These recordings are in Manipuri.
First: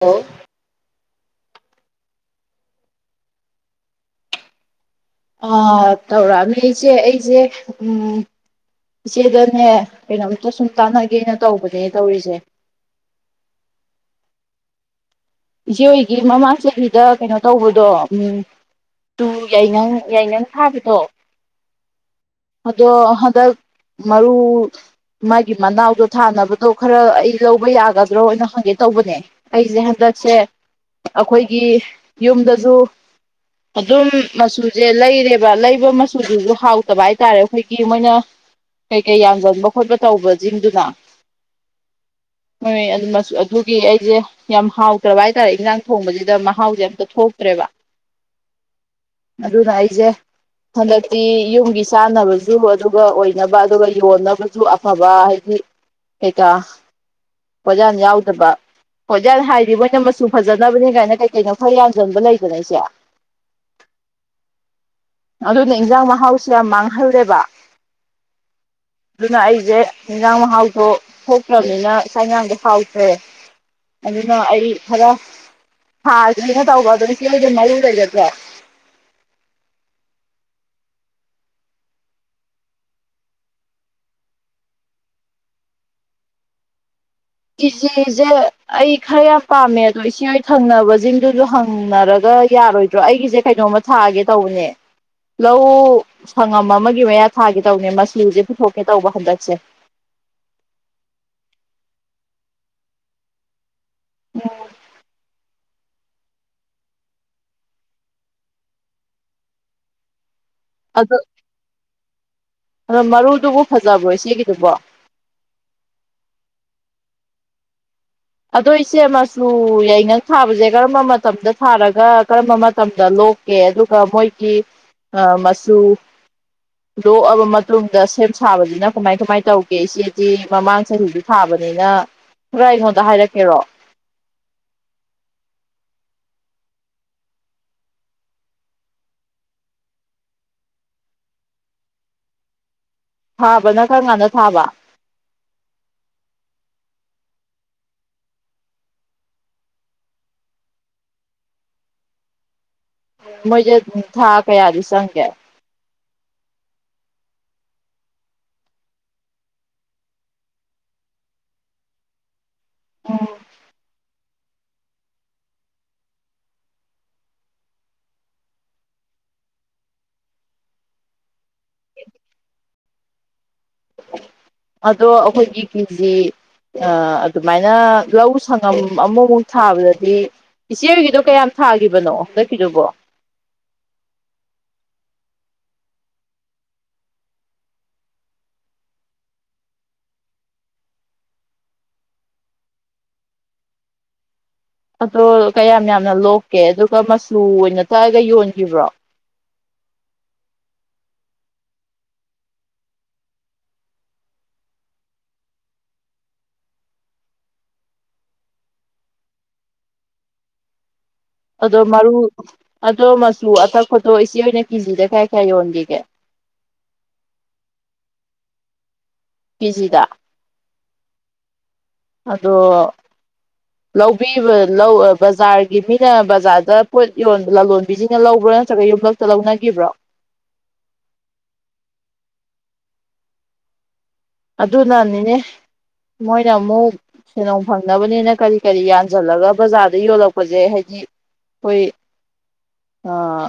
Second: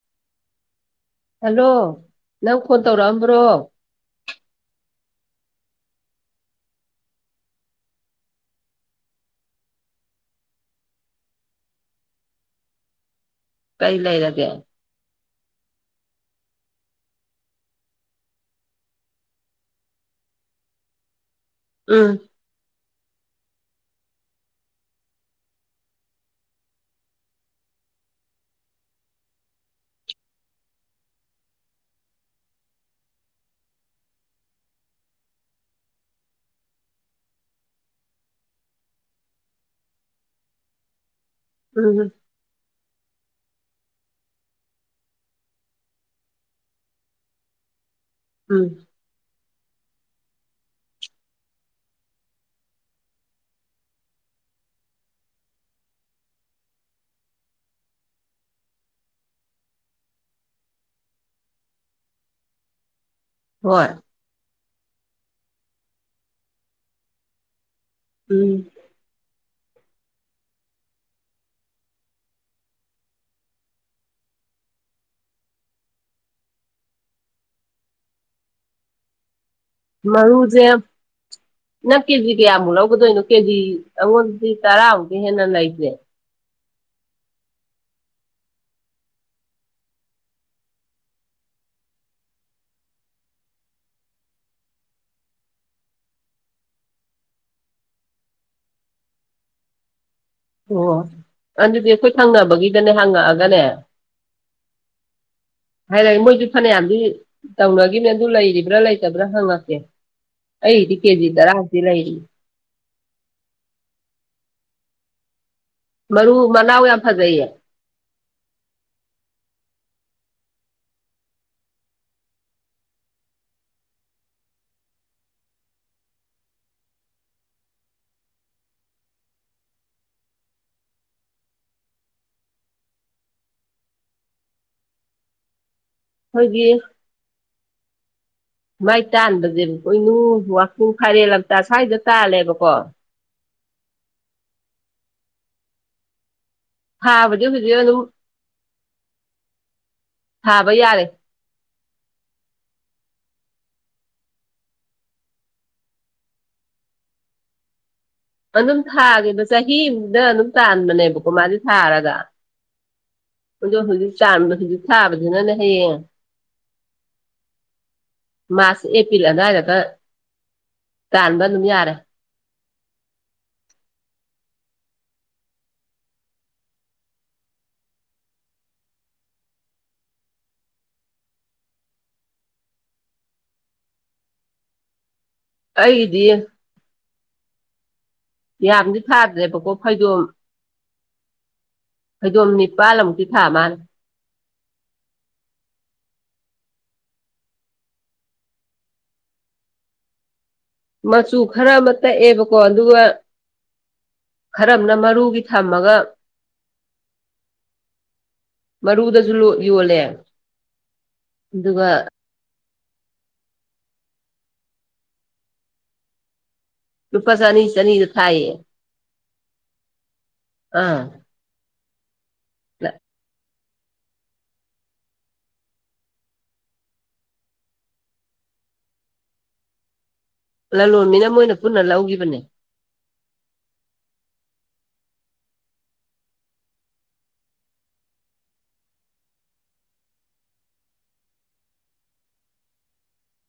ꯑꯣ ꯍꯜꯂꯣ ꯅꯪ ꯐꯣꯟ ꯇꯧꯔꯛ ꯑꯝꯕ꯭ꯔꯣ ꯑ ꯇꯧꯔꯛ ꯑꯝꯃꯦ ꯏꯆꯦ ꯑꯩꯖꯦ ꯎꯝ ꯏꯆꯦꯗꯅꯦ ꯀꯩꯅꯣꯝꯇ ꯁꯨꯝ ꯇꯥꯟꯅꯒꯦꯅ ꯇꯧꯕꯅꯦ ꯇꯧꯔꯤꯁꯦ ꯀꯩ ꯂꯩꯔꯒꯦ ꯏꯆꯦ ꯍꯣꯏꯒꯤ ꯃꯃꯥꯡ ꯆꯍꯤꯗ ꯀꯩꯅꯣ ꯇꯧꯕꯗꯣ ꯎꯝ ꯇꯨ ꯌꯥꯏꯉꯪ ꯌꯥꯏꯉꯪ ꯊꯥꯕꯗꯣ ꯎꯝ ꯑꯗꯣ ꯍꯟꯗꯛ ꯃꯔꯨ ꯃꯥꯒꯤ ꯃꯅꯥꯎꯗꯣ ꯊꯥꯅꯕꯗꯣ ꯈꯔ ꯑꯩ ꯂꯧꯕ ꯌꯥꯒꯗ꯭ꯔꯣꯅ ꯍꯪꯒꯦ ꯇꯧꯕꯅꯦ ꯑꯩꯖꯦ ꯍꯟꯗꯛꯁꯦ ꯑꯩꯈꯣꯏꯒꯤ ꯌꯨꯝꯗꯖꯨ ꯑꯗꯨꯝ ꯃꯆꯨꯖꯦ ꯂꯩꯔꯦꯕ ꯂꯩꯕ ꯃꯆꯨꯗꯨꯁꯨ ꯍꯥꯎꯇꯕ ꯍꯥꯏꯇꯥꯔꯦ ꯑꯩꯈꯣꯏꯒꯤ ꯃꯣꯏꯅ ꯀꯩ ꯀꯩ ꯌꯥꯟꯖꯟꯕ ꯈꯣꯠꯄ ꯇꯧꯕꯁꯤꯡꯗꯨꯅ ꯎꯝ ꯍꯣꯏ ꯑꯗꯨ ꯃꯆꯨ ꯑꯗꯨꯒꯤ ꯑꯩꯖꯦ ꯌꯥꯝ ꯍꯥꯎ ꯇ꯭ꯔꯕ ꯍꯥꯏꯇꯥꯔꯦ ꯏꯟꯖꯥꯡ ꯊꯣꯡꯕꯖꯤꯗ ꯃꯍꯥꯎꯖꯦ ꯑꯝꯇ ꯊꯣꯛꯇ꯭ꯔꯦꯕ ꯎꯝ ꯑꯗꯨꯅ ꯑꯩꯖꯦ ꯍꯟꯗꯛꯇꯤ ꯌꯨꯝꯒꯤ ꯆꯥꯅꯕꯖꯨ ꯑꯗꯨꯒ ꯑꯣꯏꯅꯕ ꯑꯗꯨꯒ ꯌꯣꯟꯅꯕꯖꯤ ꯑꯐꯕ ꯍꯥꯏꯗꯤ ꯀꯩꯀꯥ ꯄꯣꯠꯌꯥꯟ ꯌꯥꯎꯗꯕ ꯄꯣꯠꯌꯥꯟ ꯍꯥꯏꯗꯤ ꯃꯣꯏ ꯃꯆꯨ ꯐꯖꯅꯕꯅꯤ ꯀꯥꯏꯅ ꯀꯩ ꯀꯩꯅꯣ ꯈꯔ ꯌꯥꯖꯟꯕ ꯂꯩꯗꯅ ꯏꯆꯦ ꯍꯣꯏ ꯑꯗꯨꯅ ꯏꯟꯖꯥꯡ ꯃꯍꯥꯎꯁꯨ ꯌꯥꯝ ꯃꯥꯡꯍꯜꯂꯦꯕ ꯎꯝ ꯑꯗꯨꯅ ꯑꯩꯁꯦ ꯏꯟꯖꯥꯡ ꯃꯍꯥꯎꯗꯣ ꯊꯣꯛꯇ꯭ꯔꯕꯅꯤꯅ ꯆꯥꯛ ꯏꯟꯁꯥꯡꯗꯣ ꯍꯥꯎꯇ꯭ꯔꯦ ꯑꯗꯨꯅ ꯑꯩ ꯈꯔ ꯊꯥꯒꯦꯅ ꯇꯧꯕ ꯑꯗꯨ ꯏꯆꯦ ꯍꯣꯏꯗ ꯃꯔꯨ ꯂꯩꯒꯗ꯭ꯔꯣ ꯃꯔꯨꯖꯦ ꯅꯪ ꯀꯦꯖꯤ ꯀꯌꯥꯃꯨꯛ ꯂꯧꯒꯗꯣꯏꯅꯣ ꯀꯦꯖꯤ ꯑꯩꯉꯣꯟꯗꯗꯤ ꯇꯔꯥꯃꯨꯛꯇꯒꯤ ꯍꯦꯟꯅ ꯂꯩꯇ꯭ꯔꯦ ꯀꯤꯖꯤꯁꯦ ꯑꯩ ꯈꯔ ꯌꯥꯝ ꯄꯥꯝꯃꯦ ꯑꯗꯣ ꯏꯆꯦꯍꯣꯏ ꯊꯪꯅꯕꯁꯤꯡꯗꯨꯁꯨ ꯍꯪꯅꯔꯒ ꯌꯥꯔꯣꯏ ꯗ꯭ꯔꯣ ꯑꯩꯒꯤꯁꯦ ꯀꯩꯅꯣꯝꯃ ꯊꯥꯒꯦ ꯇꯧꯕꯅꯦ ꯂꯧ ꯁꯪꯉꯝ ꯑꯃꯒꯤ ꯃꯌꯥ ꯊꯥꯒꯦ ꯇꯧꯕꯅꯦ ꯃꯆꯨꯁꯦ ꯄꯨꯊꯣꯛꯀꯦ ꯇꯧꯕ ꯍꯟꯗꯛꯁꯦ ꯑꯣ ꯑꯗꯨꯗꯤ ꯑꯩꯈꯣꯏ ꯊꯪꯅꯕꯒꯤꯗꯅꯦ ꯍꯪꯉꯛꯑꯒꯅꯦ ꯎꯝ ꯍꯥꯏꯔꯒꯦ ꯃꯣꯏꯗꯤ ꯐꯅꯌꯥꯝꯗꯤ ꯇꯧꯅꯈꯤꯕꯅꯦ ꯑꯗꯨ ꯂꯩꯔꯤꯕ꯭ꯔꯥ ꯂꯩꯇꯕ꯭ꯔꯥ ꯍꯪꯉꯛꯀꯦ ꯑꯩꯗꯤ ꯑꯗꯣ ꯀꯦꯖꯤ ꯇꯔꯥꯗꯤ ꯂꯩꯔꯤ ꯑꯗꯣ ꯃꯔꯨꯗꯨꯕꯨ ꯐꯖꯕ꯭ꯔꯣ ꯏꯆꯦꯒꯤꯗꯨꯕꯣ ꯃꯔꯨ ꯃꯅꯥꯎ ꯌꯥꯝ ꯐꯖꯩꯌꯦ ꯑꯗꯣ ꯏꯆꯦ ꯃꯆꯨ ꯌꯥꯏꯉꯪ ꯊꯥꯕꯁꯦ ꯀꯔꯝꯕ ꯃꯇꯝꯗ ꯊꯥꯔꯒ ꯀꯔꯝꯕ ꯃꯇꯝꯗ ꯂꯣꯛ ꯀꯦ ꯑꯗꯨꯒ ꯃꯣꯏꯒꯤ ꯃꯆꯨ ꯂꯣꯛꯑꯕ ꯃꯇꯨꯡꯗ ꯁꯦꯝ ꯁꯥꯕꯕꯁꯤꯅ ꯀꯃꯥꯏ ꯀꯃꯥꯏ ꯇꯧꯒꯦ ꯏꯆꯦꯗꯤ ꯃꯃꯥꯡ ꯆꯍꯤꯗꯨ ꯊꯥꯕꯅꯤꯅ ꯈꯔ ꯑꯩꯉꯣꯟꯗ ꯍꯥꯏꯔꯛꯀꯦꯔꯣ ꯑꯩꯈꯣꯏꯒꯤ [inaudible] ꯃꯥꯏ ꯇꯥꯟꯕꯁꯦꯕ ꯄꯣꯏꯅꯨ ꯋꯥꯛꯆꯤꯡ ꯐꯥꯏꯔꯦꯜ ꯂꯝꯇꯥ ꯁ꯭ꯋꯥꯏꯗ ꯇꯥꯜꯂꯦꯕꯀꯣ ꯊꯥꯕꯅ ꯀꯔꯝꯀꯥꯟꯗ ꯊꯥꯕ ꯊꯥꯕꯗꯤ ꯍꯧꯖꯤꯛ ꯑꯗꯨꯝ [inaudible] ꯊꯥꯕ ꯌꯥꯔꯦ ꯃꯣꯏꯁꯦ ꯊꯥ ꯀꯌꯥꯗꯤ ꯆꯪꯒꯦ ꯑꯗꯨꯝ ꯊꯥꯒꯤꯕ ꯆꯍꯤ ꯑꯃꯗ ꯑꯗꯨꯝ ꯇꯥꯟꯕꯅꯦꯕꯀꯣ ꯃꯥꯗꯤ ꯊꯥꯔꯒ ꯑꯗꯣ ꯍꯧꯖꯤꯛ ꯇꯥꯟꯕꯗꯨꯗꯤ ꯊꯥꯕꯗꯨꯅꯅꯦ ꯍꯌꯦꯡ ꯃꯥꯔꯁ ꯑꯦꯄꯤꯜ ꯑꯗꯨꯥꯏꯗꯒ ꯇꯥꯟꯕ ꯑꯗꯨꯝ ꯌꯥꯔꯦ ꯑꯗꯣ ꯑꯩꯈꯣꯏꯒꯤ ꯀꯦꯖꯤ ꯑ ꯑꯗꯨꯃꯥꯏꯅ ꯂꯧ ꯁꯪꯉꯝ ꯑꯃꯃꯨꯛ ꯊꯥꯕꯗꯗꯤ ꯏꯆꯦ ꯍꯣꯏꯒꯤꯗꯣ ꯀꯌꯥꯝ ꯊꯥꯒꯤꯕꯅꯣ ꯍꯟꯗꯛꯀꯤꯗꯨꯕꯣ ꯑꯩꯒꯤꯗꯤ ꯌꯥꯝꯗꯤ ꯊꯥꯗ꯭ꯔꯦꯕꯀꯣ ꯐꯩꯗꯣꯝ ꯐꯩꯗꯣꯝ ꯅꯤꯄꯥꯜꯑꯃꯨꯛꯇꯤ ꯊꯥ ꯃꯥꯜꯂꯦ ꯑꯗꯣ ꯀꯌꯥꯝ ꯌꯥꯝꯅ ꯂꯣꯛꯀꯦ ꯑꯗꯨꯒ ꯃꯆꯨ ꯑꯣꯏꯅ ꯇꯛꯑꯒ ꯌꯣꯟꯒꯤꯕ꯭ꯔꯣ ꯃꯆꯨ ꯈꯔ ꯑꯃ ꯇꯛꯑꯦꯕꯀꯣ ꯑꯗꯨꯒ ꯈꯔꯝꯅ ꯃꯔꯨꯒꯤ ꯊꯝꯃꯒ ꯃꯔꯨꯗꯁꯨ ꯂꯨ ꯌꯣꯜꯂꯦ ꯑꯗꯣ ꯑꯗꯨꯒ ꯃꯔꯨ ꯑꯗꯣ ꯃꯆꯨ ꯑꯇꯛꯄꯗꯣ ꯏꯆꯦ ꯑꯣꯏꯅ ꯀꯤꯖꯤꯗ ꯀꯌꯥ ꯀꯌꯥ ꯌꯣꯟꯒꯤꯒꯦ ꯂꯨꯄꯥ ꯆꯅꯤ ꯆꯅꯤꯗ ꯊꯥꯌꯦ ꯀꯦꯖꯤꯗ ꯑꯥ [inaudible] ꯑꯗꯣ ꯂꯧꯕꯤꯕ ꯂꯧ ꯑ ꯕꯖꯥꯔꯒꯤ ꯃꯤꯅ ꯕꯖꯥꯔꯗ ꯄꯣꯠ ꯌꯣ ꯂꯂꯣꯟꯕꯤꯁꯤꯡꯅ ꯂꯧꯕ꯭ꯔꯥ ꯅꯠꯇꯔꯒ ꯌꯨꯝꯂꯛꯇ ꯂꯧꯅꯒꯤꯕ꯭ꯔꯣ ꯂꯂꯣꯟꯕꯤꯅ ꯃꯣꯏꯅ ꯄꯨꯟꯅ ꯂꯧꯒꯤꯕꯅꯦ ꯑꯗꯨꯅꯅꯤꯅꯦ ꯃꯣꯏꯅ ꯑꯃꯨꯛ ꯁꯦꯟꯗꯣꯡ ꯐꯪꯅꯕꯅꯤꯅ ꯀꯔꯤ ꯀꯔꯤ ꯌꯥꯟꯁꯤꯜꯂꯒ ꯕꯖꯥꯔꯗ ꯌꯣꯜꯂꯛꯄꯖꯦ ꯍꯥꯏꯗꯤ ꯍꯣꯏ ꯑꯥꯥ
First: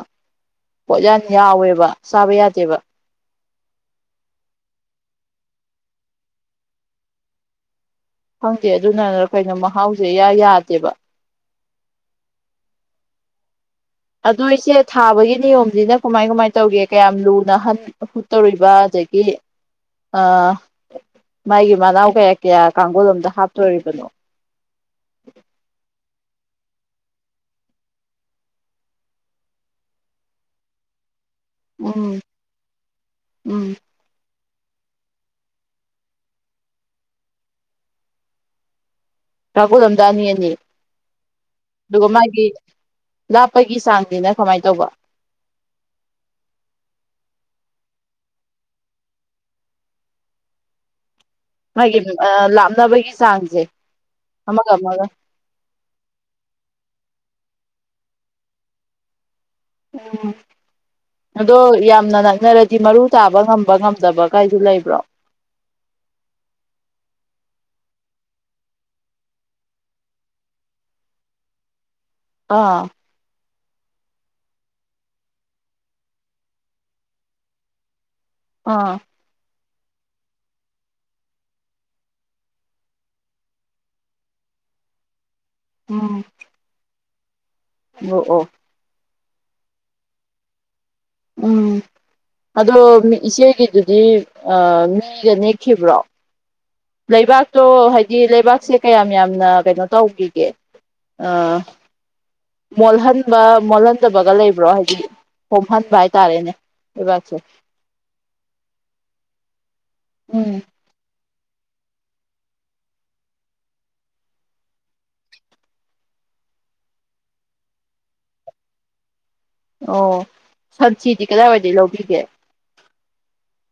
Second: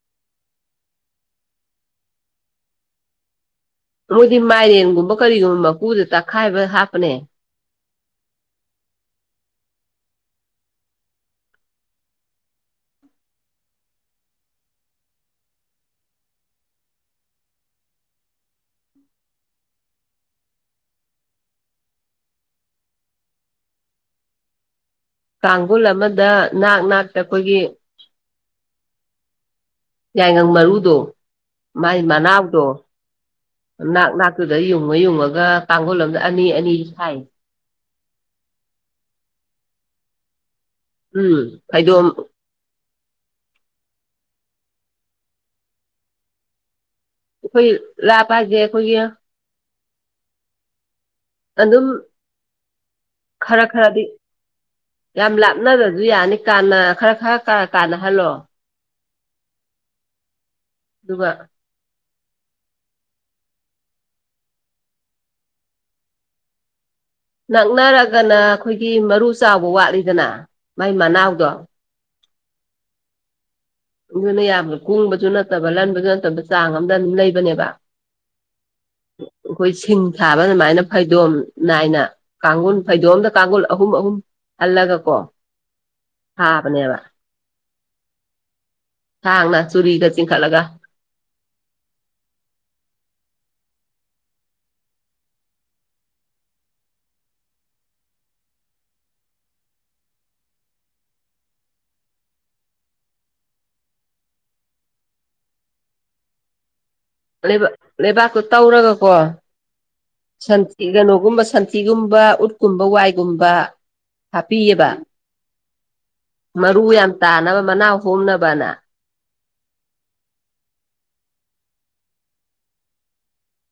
ꯄꯣꯠꯌꯥꯟ ꯌꯥꯎꯋꯦꯕ ꯆꯥꯕ ꯌꯥꯗꯦꯕ ꯃꯣꯏꯗꯤ ꯃꯥꯏꯔꯦꯟꯒꯨꯝꯕ ꯀꯔꯤꯒꯨꯝꯕ ꯃꯀꯨꯗꯨ ꯇꯛꯈꯥꯏꯕ ꯍꯥꯞꯄꯅꯦ ꯈꯪꯗꯦ ꯑꯗꯨꯅꯔ ꯀꯩꯅꯣ ꯃꯍꯥꯎꯁꯦ ꯏꯌꯥ ꯌꯥꯗꯦꯕ ꯑꯗꯨ ꯏꯁꯦ ꯊꯥꯕꯒꯤ ꯅꯤꯌꯣꯝꯁꯤꯅ ꯀꯃꯥꯏ ꯀꯃꯥꯏꯅ ꯇꯧꯒꯦ ꯀꯌꯥꯝ ꯂꯨꯅ ꯍꯟ ꯍꯨꯠ ꯇꯧꯔꯤꯕ ꯑꯗꯒꯤ ꯑ ꯃꯥꯒꯤ ꯃꯅꯥꯎ ꯀꯌꯥ ꯀꯌꯥ ꯀꯥꯡꯒꯨꯜꯂꯣꯝꯗ ꯍꯥꯞꯇꯣꯔꯤꯕꯅꯣ ꯀꯥꯡꯒꯨꯜ ꯑꯃꯗ ꯅꯥꯛ ꯅꯥꯛꯇ ꯈꯣꯏꯒꯤ ꯌꯥꯏꯉꯪ ꯃꯔꯨꯗꯣ ꯃꯥꯏ ꯎꯝ ꯃꯅꯥꯎꯗꯣ ꯎꯝ ꯅꯥꯛ ꯅꯥꯛ ꯇꯨꯗ ꯌꯨꯡꯉ ꯌꯨꯡꯉꯒ ꯇꯥꯡꯒꯨꯜ ꯑꯃꯗ ꯑꯅꯤ ꯑꯅꯤ ꯁꯥꯏ ꯇꯥꯒꯨꯜ ꯑꯃꯗ ꯑꯅꯤ ꯑꯅꯤ ꯎꯝ ꯐꯩꯗꯣꯝ ꯑꯗꯨꯒ ꯃꯥꯒꯤ ꯂꯥꯞꯄꯒꯤ ꯆꯥꯡꯁꯤꯅ ꯀꯃꯥꯏꯅ ꯇꯧꯕ ꯑꯈꯨꯢ ꯂꯥꯞꯄ ꯍꯥꯏꯁꯦ ꯈꯣꯏꯒꯤ ꯑꯗꯨꯝ ꯃꯥꯒꯤ ꯑ ꯂꯥꯞꯅꯕꯒꯤ ꯆꯥꯡꯁꯦ ꯈꯔ ꯑꯃꯒ ꯑꯃꯒ ꯅꯠꯇꯁꯨ ꯌꯥꯅꯤ ꯀꯥꯟꯅ ꯈꯔ ꯈꯔ ꯀ ꯀꯥꯟꯅꯍꯜꯂꯣ ꯎꯝ ꯑꯗꯨꯒ ꯑꯗꯣ ꯌꯥꯝꯅ ꯅꯛꯅꯔ ꯗꯤ ꯃꯔꯨ ꯇꯥꯕ ꯉꯝꯕ ꯉꯝꯗꯕ ꯀꯥꯏꯗꯨ ꯂꯩꯕ꯭ꯔꯣ ꯅꯛꯅꯔꯒꯅ ꯈꯣꯏꯒꯤ ꯃꯔꯨ ꯆꯥꯎꯕ ꯋꯥꯠꯂꯤꯗꯅ ꯃꯥꯏ ꯃꯅꯥꯎꯗꯣ ꯑꯥ ꯑꯗꯨꯅ ꯌꯥꯝꯅ ꯀꯨꯡꯕꯁꯨ ꯅꯠꯇꯕ ꯂꯟꯕꯁꯨ ꯅꯠꯇꯕꯗ ꯆꯥꯡ ꯑꯝꯗ ꯑꯗꯨꯝ ꯂꯩꯕꯅꯦꯕ ꯑꯥ ꯈꯣꯏ ꯁꯤꯡ ꯊꯥꯕ ꯑꯗꯨꯃꯥꯏꯅ ꯐꯩꯗꯣꯝ ꯅꯥꯏꯅ ꯀꯥꯡꯒꯨꯜ ꯐꯩꯗꯣꯝ ꯑꯝꯗ ꯀꯥꯡꯒꯨꯜ ꯑꯍꯨꯝ ꯑꯍꯨꯝ ꯍꯜꯂꯒꯀꯣ ꯎꯝ ꯊꯥꯕꯅꯦꯕ ꯅꯣ ꯑꯣ ꯁꯥꯡꯅ ꯆꯨꯔꯤꯒ ꯆꯤꯡ ꯈꯠꯂꯒ ꯎꯝ ꯑꯗꯣ ꯏꯆꯦꯒꯤꯗꯨꯗꯤ ꯑ ꯃꯤꯒ ꯅꯦꯛꯈꯤꯕ꯭ꯔꯣ ꯂꯩꯕꯥꯛꯇꯣ ꯍꯥꯏꯗꯤ ꯂꯩꯕꯥꯛꯁꯦ ꯀꯌꯥꯝ ꯌꯥꯝꯅ ꯀꯩꯅꯣ ꯇꯧꯒꯤꯒꯦ ꯑꯥ ꯃꯣꯜꯍꯟꯕ ꯃꯣꯜꯍꯟꯗꯕꯒ ꯂꯩꯕ꯭ꯔꯣ ꯍꯥꯏꯗꯤ ꯍꯣꯝꯍꯟꯕ ꯍꯥꯏꯇꯥꯔꯦꯅꯦ ꯂꯩꯕꯥꯛꯁꯦ ꯂꯩꯕꯥꯛꯇꯣ ꯇꯧꯔꯒꯀꯣ ꯎꯝ ꯁꯟ ꯁꯤ ꯀꯩꯅꯣꯒꯨꯝꯕ ꯁꯟꯊꯤꯒꯨꯝꯕ ꯎꯠꯀꯨꯝꯕ ꯋꯥꯏꯒꯨꯝꯕ ꯍꯥꯞꯄꯤꯌꯦꯕ ꯃꯔꯨ ꯌꯥꯝ ꯇꯥꯅꯕ ꯃꯅꯥ ꯍꯣꯝꯅꯕꯅ ꯑꯣ ꯁꯟꯊꯤꯗꯤ ꯀꯗꯥꯏꯋꯥꯏꯗ ꯂꯧꯕꯤꯒꯦ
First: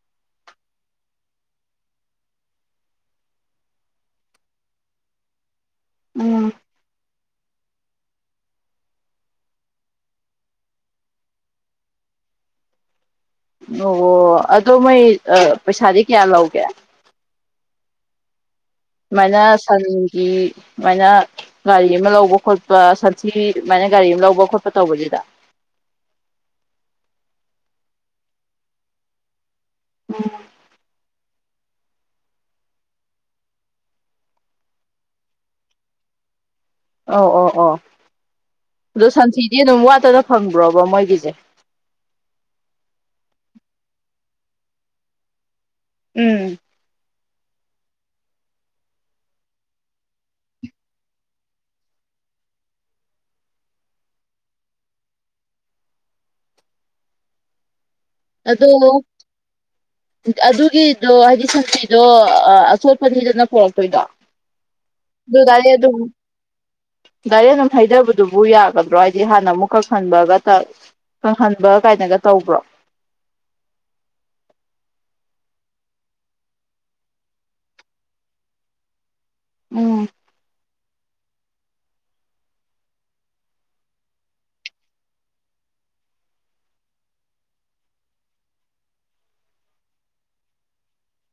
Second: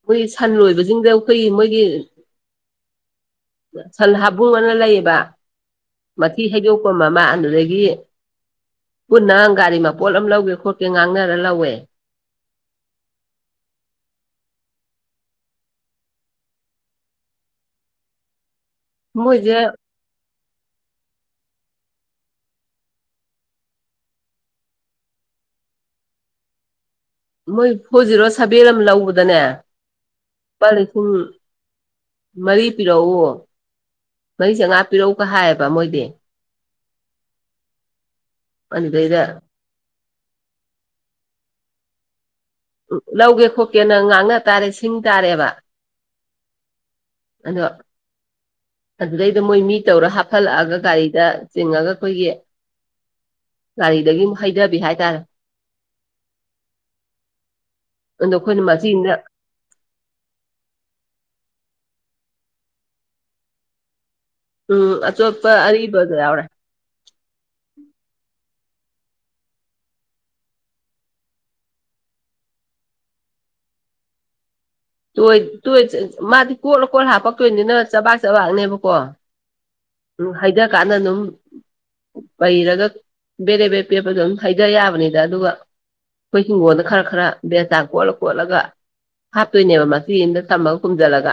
ꯃꯣꯏ ꯁꯟ ꯂꯣꯏꯕꯁꯤꯡꯗ ꯈꯣꯏ ꯃꯣꯏꯒꯤ ꯁꯟ ꯍꯥꯕꯨꯡ ꯑꯅ ꯂꯩꯕ ꯃꯊꯤ ꯎꯝ ꯍꯩꯗꯣꯛꯄ ꯑꯃ ꯑꯗꯨꯗꯒꯤ ꯒꯤ ꯄꯨꯟꯅ ꯒꯥꯔꯤ ꯃꯄꯣꯠ ꯑꯃ ꯂꯧꯒꯦ ꯈꯣꯠꯀꯦ ꯉꯥꯡꯅꯔ ꯂꯧꯋꯦ ꯗꯣꯑꯣ ꯑꯗꯣ ꯃꯣꯏ ꯑꯥ ꯄꯩꯁꯥꯗꯤ ꯀꯌꯥ ꯂꯧꯒꯦ ꯁꯨꯃꯥꯏꯅ ꯃꯣꯏꯁꯦ ꯁꯟꯒꯤ ꯁꯨꯃꯥꯏꯅ ꯒꯥꯔꯤ ꯑꯃ ꯂꯧꯕ ꯈꯣꯠꯄ ꯁꯟꯊꯤ ꯗꯨꯃꯥꯏꯅ ꯒꯥꯔꯤ ꯑꯃ ꯂꯧꯕ ꯈꯣꯠꯄ ꯇꯧꯕꯁꯤꯗ ꯃꯣꯏ ꯐꯣꯔ ꯖꯤꯔꯣ ꯁꯚꯦꯟ ꯑꯃ ꯂꯧꯕꯗꯅꯦ ꯎꯝ ꯄꯥ ꯂꯤꯁꯤꯡ ꯃꯔꯤ ꯄꯤꯔꯛꯎ ꯃꯔꯤ ꯆꯉꯥ ꯄꯤꯔꯛꯎꯒ ꯍꯥꯏꯌꯦꯕ ꯃꯣꯏꯗꯤ ꯑꯧ ꯑꯣ ꯑꯣ ꯑꯗꯨ ꯑꯗꯨꯗꯩꯗ ꯁꯟꯊꯤꯗꯤ ꯑꯗꯨꯝ ꯋꯥꯠꯇꯅ ꯐꯪꯕ꯭ꯔꯣꯕ ꯃꯣꯏꯒꯤꯖꯦ ꯎꯝ ꯂꯧꯒꯦ ꯈꯣꯠꯀꯦꯅ ꯉꯥꯡꯅ ꯇꯥꯔꯦ ꯁꯤꯡ ꯇꯥꯔꯦꯕ ꯎꯝ ꯑꯗꯣ ꯑꯗꯨꯗꯩꯗ ꯃꯣꯏ ꯃꯤ ꯇꯧꯔ ꯍꯥꯞꯐꯜꯂꯛꯑꯒ ꯒꯥꯔꯤꯗ ꯆꯤꯡꯉꯒ ꯑꯈꯣꯏꯒꯤ ꯒꯥꯔꯤꯗꯒꯤ ꯑꯃꯨꯛ ꯍꯩꯗꯕꯤ ꯍꯥꯏꯇꯥꯔꯦ ꯑꯩꯈꯣꯏꯅ ꯑꯗꯣ ꯃꯆꯤꯟꯗ ꯑꯗꯨꯒꯤꯗꯣ ꯍꯥꯏꯗꯤ ꯁꯟꯊꯤꯗꯣ ꯑ ꯑꯆꯣꯠꯄꯅꯤꯗꯅ ꯄꯣꯔꯛꯇꯣꯏꯗꯣ ꯎꯝ ꯑꯗꯨ ꯑꯆꯣꯠꯄ ꯗꯥꯏꯔꯦꯛ ꯑꯔꯤꯕ ꯑꯗꯨꯝ ꯗꯣ ꯌꯥꯎꯔꯦ ꯗꯥꯏꯔꯦꯛ ꯗꯨꯝ ꯍꯩꯗꯕꯗꯨꯕꯨ ꯌꯥꯒꯗ꯭ꯔꯣ ꯍꯥꯏꯗꯤ ꯍꯥꯟꯅ ꯑꯃꯨꯛ ꯀꯣꯍꯟꯕꯒ ꯇꯛ ꯀꯪꯍꯟꯕ ꯀꯥꯏꯅꯒ ꯇꯧꯕ꯭ꯔꯣ ꯇꯣꯏ ꯇꯣꯏ [unintelligible] ꯃꯥꯗꯤ ꯀꯣꯠꯂ ꯀꯣꯠꯂ ꯍꯥꯞꯄꯛꯇꯨꯏꯅꯤꯅ ꯆꯕꯥꯛ ꯆꯕꯥꯛꯅꯦꯕꯀꯣ ꯎꯝ ꯎꯝ ꯍꯩꯗꯥ ꯀꯥꯟꯗ ꯑꯗꯨꯝ ꯄꯩꯔꯒ ꯕꯦꯔꯦꯕꯦ ꯄꯦꯠꯄꯗꯣ ꯑꯗꯨꯝ ꯍꯩꯗꯥ ꯌꯥꯕꯅꯤꯗ ꯑꯗꯨꯒ ꯑꯩꯈꯣꯏ ꯍꯤꯡꯒꯣꯟꯗ ꯈꯔ ꯈꯔ ꯕꯦꯔꯆꯥꯟ ꯀꯣꯠꯂ ꯀꯣꯠꯂꯒ ꯍꯥꯞꯇꯨꯏꯅꯦꯕ ꯃꯆꯤ ꯑꯃꯗ ꯊꯝꯃꯒ ꯀꯨꯝꯖꯜꯂꯒ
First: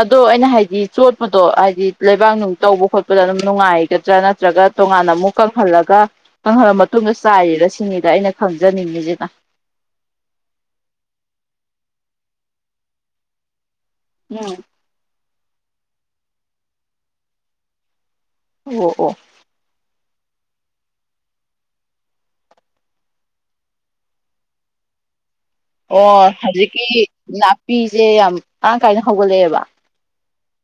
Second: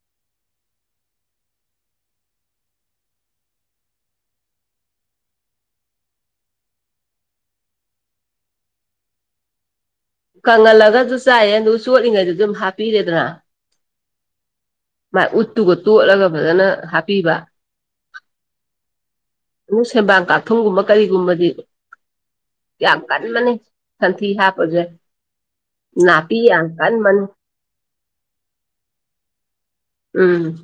ꯑꯗꯣ ꯑꯩꯅ ꯍꯥꯏꯗꯤ ꯆꯣꯠꯄꯗꯣ ꯍꯥꯏꯗꯤ ꯂꯩꯕꯥꯛ ꯅꯨꯡ ꯇꯧꯕ ꯈꯣꯠꯄꯗ ꯑꯗꯨꯝ ꯅꯨꯡꯉꯥꯏꯒꯗ꯭ꯔꯥ ꯅꯠ ꯇ꯭ꯔꯒ ꯇꯣꯉꯥꯟꯅ ꯑꯃꯨꯛ ꯀꯪꯍꯜꯂꯒ ꯀꯪꯍꯜꯂ ꯃꯇꯨꯡꯗ ꯆꯥꯏꯔꯤꯔ ꯁꯤꯅꯤꯗ ꯑꯩꯅ ꯈꯪꯖꯅꯤꯡꯉꯤꯖꯤꯅ ꯀꯪꯍꯜꯂꯒꯖꯨ ꯆꯥꯏꯌꯦ ꯑꯗꯨꯒ ꯆꯣꯠꯂꯤꯉꯩꯗꯖꯨ ꯑꯗꯨꯝ ꯍꯥꯞꯄꯤꯔꯦꯗꯅ [unintelligible] ꯃꯥꯥꯏ ꯎꯠꯇꯨꯒ ꯇꯣꯠꯂꯒ ꯐꯖꯅ ꯍꯥꯞꯄꯤꯕ ꯑꯣ ꯑꯣ ꯑꯗꯨ ꯁꯦꯟꯕꯥꯡ ꯀꯥꯊꯨꯝꯒꯨꯝꯕ ꯀꯔꯤꯒꯨꯝꯕꯗꯤ ꯌꯥꯝ ꯀꯟꯕꯅꯤ ꯁꯟꯊꯤ ꯍꯥꯞꯄꯖꯦ ꯑꯣ ꯍꯧꯖꯤꯛꯀꯤ ꯀꯟꯕꯅꯤ ꯅꯥꯄꯤꯖꯦ ꯌꯥꯝ ꯃꯔꯥꯡ ꯀꯥꯏꯅ ꯍꯧꯒꯠꯂꯛꯑꯦꯕ ꯎꯝ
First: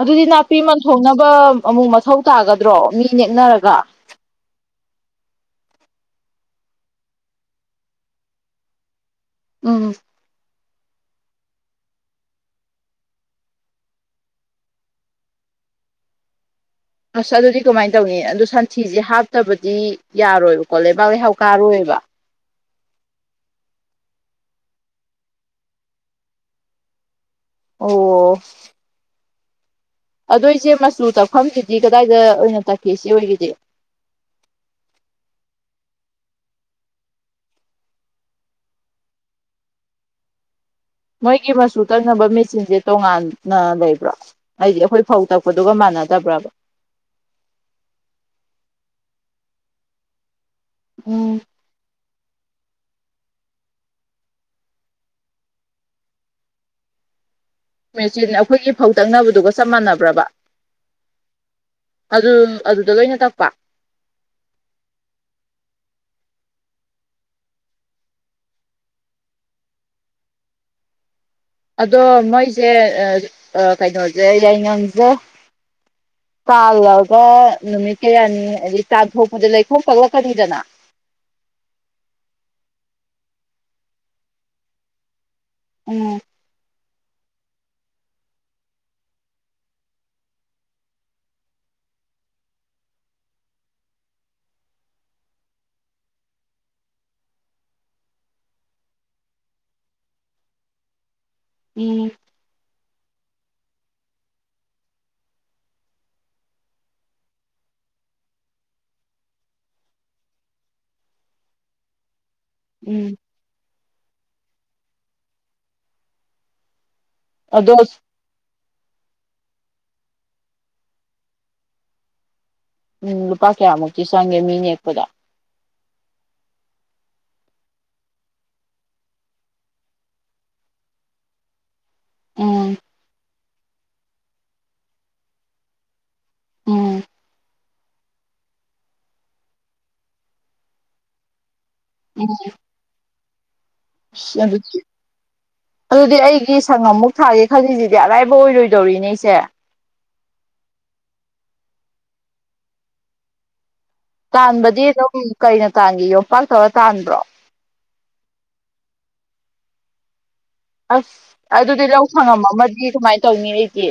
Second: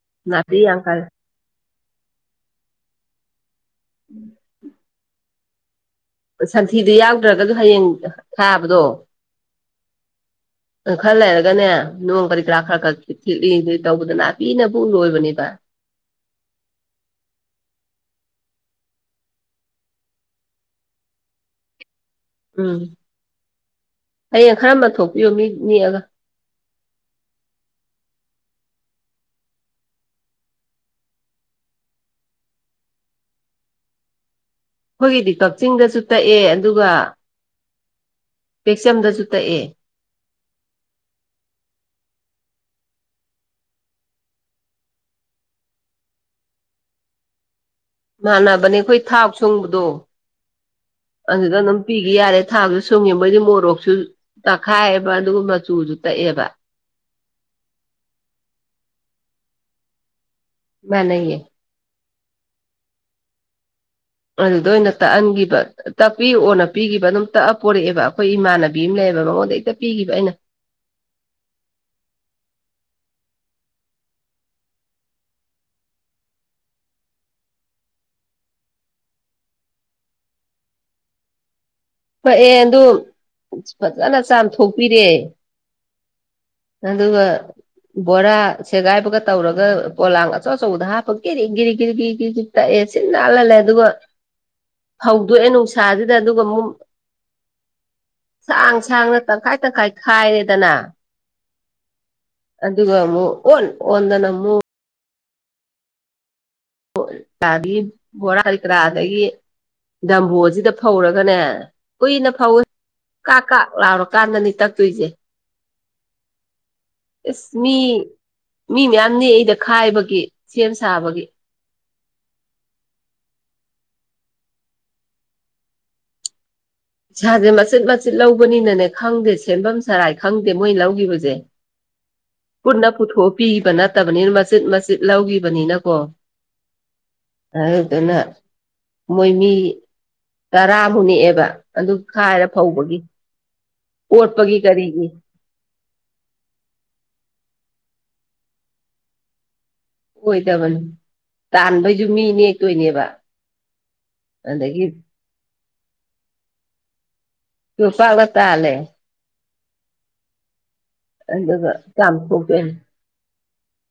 ꯑꯗꯨꯗꯤ ꯅꯥꯄꯤ ꯌꯥꯝ ꯀꯜꯂꯦ ꯃꯟꯊꯣꯛꯅꯕ ꯑꯃꯨꯛ ꯃꯊꯧ ꯇꯥꯒꯗ꯭ꯔꯣ ꯃꯤ ꯅꯦꯛꯅꯔꯒ ꯎꯝ ꯁꯟꯊꯤꯗꯣ ꯌꯥꯎꯗ꯭ꯔꯒꯖꯨ ꯍꯌꯦꯡ ꯊꯥꯕꯗꯣ ꯎꯝ ꯈꯔ ꯂꯩꯔꯒꯅꯦ ꯅꯣꯡ ꯀꯔꯤ ꯀꯔꯥ ꯈꯔ ꯈꯔ ꯊꯤꯠꯂꯤ ꯊꯤꯠꯂꯤ ꯇꯧꯕꯗꯅꯦ ꯅꯥꯄꯤꯅꯕꯨ ꯂꯣꯏꯕꯅꯦꯕ ꯑꯁ ꯑꯗꯨꯗꯤ ꯀꯃꯥꯏꯅ ꯇꯧꯅꯤ ꯑꯗꯨ ꯁꯟꯊꯤꯖꯦ ꯍꯥꯞꯇꯕꯗꯤ ꯌꯥꯔꯣꯏꯕꯀꯣ ꯂꯩꯕꯥꯛ ꯂꯩꯩ ꯍꯧ ꯀꯥꯔꯣꯏꯕ ꯎꯝ ꯍꯌꯦꯡ ꯈꯔ ꯃꯟꯊꯣꯛꯄꯤꯌꯣ ꯃꯤ ꯅꯦꯛꯑꯒ ꯑꯧꯋꯣ ꯑꯗꯣ ꯏꯆꯦ ꯃꯆꯨ ꯇꯥꯛꯐꯝꯖꯤꯗꯤ ꯀꯗꯥꯏꯗ ꯑꯣꯏꯅ ꯇꯛꯀꯦ ꯏꯆꯦ ꯍꯣꯏꯒꯤꯗꯤ ꯑꯩꯈꯣꯏꯒꯤꯗꯤ ꯀꯛꯆꯤꯡꯗꯁꯨ ꯇꯛꯑꯦ ꯑꯗꯨꯒ ꯇꯦꯛꯆꯝꯗꯖꯨ ꯇꯛꯑꯦ ꯃꯣꯏꯒꯤ ꯃꯆꯨ ꯇꯛꯅꯕ ꯃꯦꯆꯤꯟꯖꯦ ꯇꯣꯉꯥꯟꯅ ꯂꯩꯕ꯭ꯔꯣ ꯑꯩꯗꯤ ꯑꯩꯈꯣꯏ ꯐꯧ ꯇꯛꯄꯗꯨꯒ ꯃꯥꯟꯅꯗꯕ꯭ꯔꯥꯕ ꯃꯥꯟꯅꯕꯅꯦ ꯑꯩꯈꯣꯏ ꯊꯥꯎ ꯁꯨꯡꯕꯗꯣ ꯎꯝ ꯑꯗꯨꯗ ꯑꯗꯨꯝ ꯄꯤꯒꯤ ꯌꯥꯔꯦ ꯊꯥꯎꯖꯨ ꯁꯨꯡꯉꯦ ꯃꯣꯏꯗꯤ ꯃꯣꯔꯣꯛꯁꯨ ꯇꯛꯈꯥꯏꯑꯕ ꯑꯗꯨꯒ ꯃꯆꯨꯖꯨ ꯇꯛꯑꯦꯕ ꯃꯦꯆꯤꯟ ꯑꯩꯈꯣꯏꯒꯤ ꯐꯧ ꯇꯛꯅꯕꯗꯨꯒ ꯆꯞ ꯃꯥꯟꯅꯕ꯭ꯔꯥꯕ ꯃꯥꯟꯅꯩꯌꯦ ꯑꯗꯨꯝ ꯑꯗꯨꯗ ꯂꯣꯏꯅ ꯇꯛꯄ ꯑꯗꯨꯗ ꯑꯣꯏꯅ ꯇꯛꯍꯟꯒꯤꯕ ꯇꯛꯄꯤꯔꯛꯑꯣꯅ ꯄꯤꯒꯤꯕ ꯑꯗꯨꯝ ꯇꯛꯑ ꯄꯣꯔꯛꯑꯦꯕ ꯑꯩꯈꯣꯏ ꯏꯃꯥꯟꯅꯕꯤ ꯑꯃ ꯂꯩꯌꯦꯕ ꯃꯉꯣꯟꯗ ꯍꯦꯛꯇ ꯄꯤꯒꯤꯕ ꯑꯩꯅ ꯑꯗꯣ ꯃꯣꯏꯖꯦ ꯑꯥ ꯑꯥ ꯀꯩꯅꯣꯖꯦ ꯌꯥꯏꯉꯪꯖꯦ ꯇꯥꯜꯂꯒ ꯅꯨꯃꯤꯠ ꯀꯌꯥꯅꯤ ꯑꯗꯤ ꯇꯥꯟꯊꯣꯛꯄꯖꯦ ꯂꯩꯈꯣꯝ ꯄꯛꯂꯛꯀꯅꯤꯗꯅ ꯄꯛꯑꯦ ꯑꯗꯨ ꯐꯖꯅ ꯆꯥꯝꯊꯣꯛꯄꯤꯔꯦ ꯎꯝ ꯑꯗꯨꯒ ꯕꯣꯔꯥ ꯁꯦꯒꯥꯏꯕꯒ ꯇꯧꯔꯒ ꯄꯣꯂꯥꯡ ꯑꯆꯧ ꯑꯆꯧꯕꯗ ꯍꯥꯞꯄꯒ ꯒꯤꯔꯤ ꯒꯤꯔꯤ ꯒꯤꯔꯤ ꯒꯤꯔꯤ ꯒꯤꯔꯤ ꯒꯤꯔꯤ ꯇꯛꯑꯦ ꯁꯤꯠ ꯅꯥꯜꯍꯥꯜꯂꯦ ꯑꯗꯨꯒ [inaudible] ꯐꯧꯗꯣꯛꯑꯦ ꯅꯨꯡꯁꯥꯖꯤꯗ ꯑꯗꯨꯒ ꯑꯃꯨꯛ ꯁꯥꯡ ꯁꯥꯡꯅ ꯇꯪꯈꯥꯏ ꯇꯪꯈꯥꯏ ꯈꯥꯏꯔꯦꯗꯅ ꯎꯝ ꯑꯗꯨꯒ ꯑꯃꯨꯛ ꯑꯣꯟ ꯑꯣꯟꯗꯅ ꯑꯃꯨꯛ [unintelligible] ꯌꯥꯒꯤ ꯕꯣꯔꯥ ꯀꯔꯤ-ꯀꯔꯥ ꯑꯗꯒꯤ ꯗꯝꯕꯣꯔꯁꯤꯗ ꯐꯧꯔꯒꯅꯦ ꯀꯨꯏꯅ ꯐꯧꯋꯤ ꯎꯝ ꯀꯥꯛ ꯀꯥꯛ ꯂꯥꯎꯔꯀꯥꯟꯗꯅꯤ ꯇꯛꯇꯣꯏꯖꯦ ꯑꯁ ꯃꯤ ꯑꯗꯣ ꯃꯤ ꯃꯌꯥꯝ ꯅꯦꯛ ꯏꯗ ꯈꯥꯏꯕꯒꯤ ꯁꯦꯝ ꯁꯥꯕꯒꯤ ꯎꯝ ꯂꯨꯄꯥ ꯀꯌꯥꯃꯨꯛꯇꯤ ꯆꯪꯒꯦ ꯃꯤ ꯅꯦꯛꯄꯗ ꯄꯩꯁꯥꯖꯦ ꯃꯆꯤꯠ ꯃꯆꯤꯠ ꯂꯧꯕꯅꯤꯅꯅꯦ ꯈꯪꯗꯦ ꯁꯦꯝꯕꯝ ꯁꯔꯥꯏ ꯈꯪꯗꯦ ꯃꯣꯏ ꯂꯧꯒꯤꯕꯖꯦ ꯎꯝ ꯄꯨꯟꯅ ꯄꯨꯊꯣꯛ ꯑ ꯄꯤꯒꯤꯕ ꯅꯠꯇꯕꯅꯤꯅ ꯃꯆꯤꯠ ꯃꯆꯤꯠ ꯂꯧꯒꯤꯕꯅꯤꯅꯀꯣ ꯎꯝ ꯑꯗꯨꯗꯨꯅ ꯃꯣꯏ ꯃꯤ ꯇꯔꯥꯃꯨꯛ ꯅꯦꯛꯑꯦꯕ ꯑꯗꯨ ꯎꯝ ꯈꯥꯏꯔ ꯐꯧꯕꯒꯤ ꯑꯣꯠꯄꯒꯤ ꯑꯗꯨꯗꯤ ꯀꯔꯤꯒꯤ ꯑꯗꯨꯗꯤ ꯑꯩꯒꯤ ꯁꯪꯉꯝ ꯃꯨꯛ ꯊꯥꯒꯦ ꯈꯜꯂꯤꯖꯤꯗꯤ ꯑꯔꯥꯏꯕ ꯑꯣꯏꯔꯣꯏꯗꯧꯔꯤꯅꯦ ꯏꯆꯦ ꯑꯣꯏꯗꯕꯅꯦ ꯇꯥꯟꯕꯩꯖꯨ ꯃꯤ ꯅꯦꯛꯇꯣꯏꯅꯦꯕ ꯇꯥꯟꯕꯗꯤ ꯑꯗꯒꯤ ꯑꯗꯨꯝ ꯀꯩꯅ ꯇꯥꯟꯒꯦ ꯌꯣꯝꯄꯥꯛ ꯇꯧꯔ ꯇꯥꯟꯕ꯭ꯔꯣ ꯌꯣꯠꯄꯥꯛꯅ ꯇꯥꯜꯂꯦ ꯑꯁ ꯑꯗꯨꯒ ꯑꯗꯨꯗꯤ ꯂꯧ ꯁꯪꯉꯝ ꯆꯥꯝꯊꯣꯛꯇꯣꯏꯅꯤ ꯑꯃꯗꯤ ꯀꯃꯥꯏꯅ ꯇꯧꯅꯤ ꯑꯩꯗꯤ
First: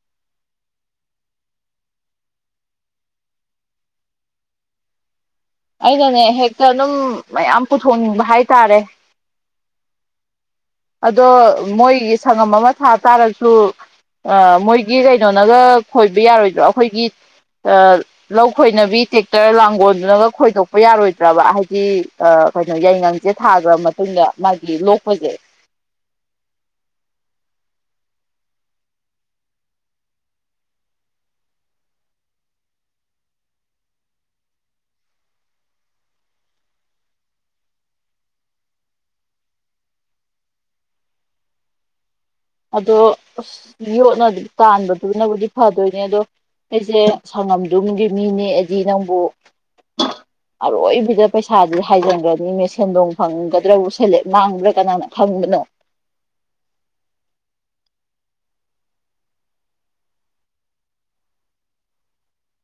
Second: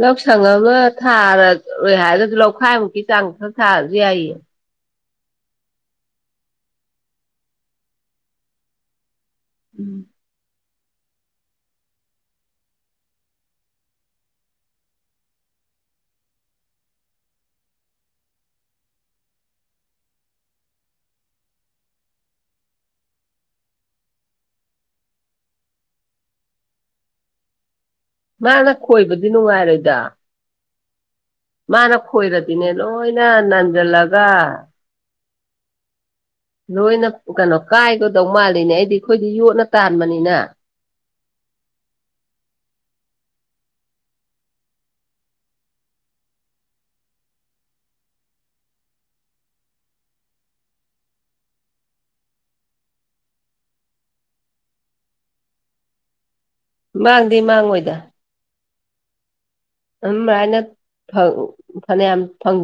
ꯂꯧ ꯁꯪꯉꯝ ꯑꯃ ꯊꯥꯔꯔꯣꯏ ꯍꯥꯏꯔꯒꯁꯨ ꯂꯧꯈꯥꯏꯃꯨꯛꯀꯤ ꯆꯥꯡ ꯈꯛ ꯊꯥꯔꯖꯨ ꯌꯥꯏꯌꯦ ꯑꯩꯅꯅꯦ ꯍꯦꯛꯇ ꯑꯗꯨꯝ ꯃꯌꯥꯝ ꯄꯨꯊꯣꯛꯅꯤꯡꯕ ꯍꯥꯏꯇꯥꯔꯦ ꯎꯝ ꯑꯗꯣ ꯃꯣꯏꯒꯤ ꯁꯪꯉꯝ ꯑꯃ ꯊꯥ ꯇꯥꯔꯁꯨ ꯑ ꯃꯣꯏꯒꯤ ꯀꯩꯅꯣꯅꯒ ꯈꯣꯏꯕ ꯌꯥꯔꯣꯏꯗ꯭ꯔꯣ ꯑꯩꯈꯣꯏꯒꯤ ꯑꯥ ꯂꯧ ꯈꯣꯏꯅꯕꯤ ꯇꯦꯛꯇꯔ ꯂꯥꯡꯒꯣꯜꯗꯨꯅꯒ ꯈꯣꯏꯗꯣꯛꯄ ꯌꯥꯔꯣꯏꯗ꯭ꯔꯕ ꯍꯥꯏꯗꯤ ꯌꯥꯏꯉꯪꯖꯦ ꯊꯥꯈꯒ꯭ꯔ ꯃꯇꯨꯡꯗ ꯃꯥꯒꯤ ꯂꯣꯛꯄꯖꯦ ꯃꯥꯅ ꯈꯣꯏꯕꯗꯤ ꯅꯨꯡꯉꯥꯏꯔꯣꯏꯗ ꯃꯥꯅ ꯈꯣꯏꯔꯗꯤꯅꯦ ꯂꯣꯏꯅ ꯅꯥꯟꯖꯜꯂꯒ ꯂꯣꯏꯅ ꯀꯅꯣ ꯀꯥꯏꯒꯗꯧ ꯃꯥꯜꯂꯤꯅꯦ ꯑꯩꯗꯤ ꯑꯩꯈꯣꯏꯗꯤ ꯌꯣꯠꯅ ꯇꯥꯟꯕꯅꯤꯅ ꯑꯗꯣ ꯑꯁ ꯌꯣꯠꯅꯗꯤ ꯇꯥꯟꯕꯗꯨꯅꯕꯨꯗꯤ ꯐꯗꯣꯏꯅꯦ ꯑꯗꯣ ꯑꯩꯖꯦ ꯁꯪꯉꯝꯗꯨꯝꯒꯤ ꯃꯤ ꯅꯦꯛꯑꯗꯤ ꯅꯪꯕꯨ ꯑꯔꯣꯏꯕꯤꯗ ꯄꯩꯁꯥꯥꯖꯦ ꯍꯥꯏꯖꯟꯒ꯭ꯔꯅꯤꯅꯦ ꯁꯦꯟꯗꯣꯡ ꯐꯪꯒꯗ꯭ꯔꯕꯨ ꯁꯦꯂꯦꯞ ꯃꯥꯡꯕ꯭ꯔꯥ ꯀꯅꯥꯅ ꯈꯪꯕꯅꯣ ꯃꯥꯡꯗꯤ ꯃꯥꯡꯉꯣꯏꯗ ꯗꯨꯝ ꯃꯔꯥꯏꯅꯥ ꯐꯪ ꯐꯅꯥꯌꯝ ꯐꯪꯖꯥ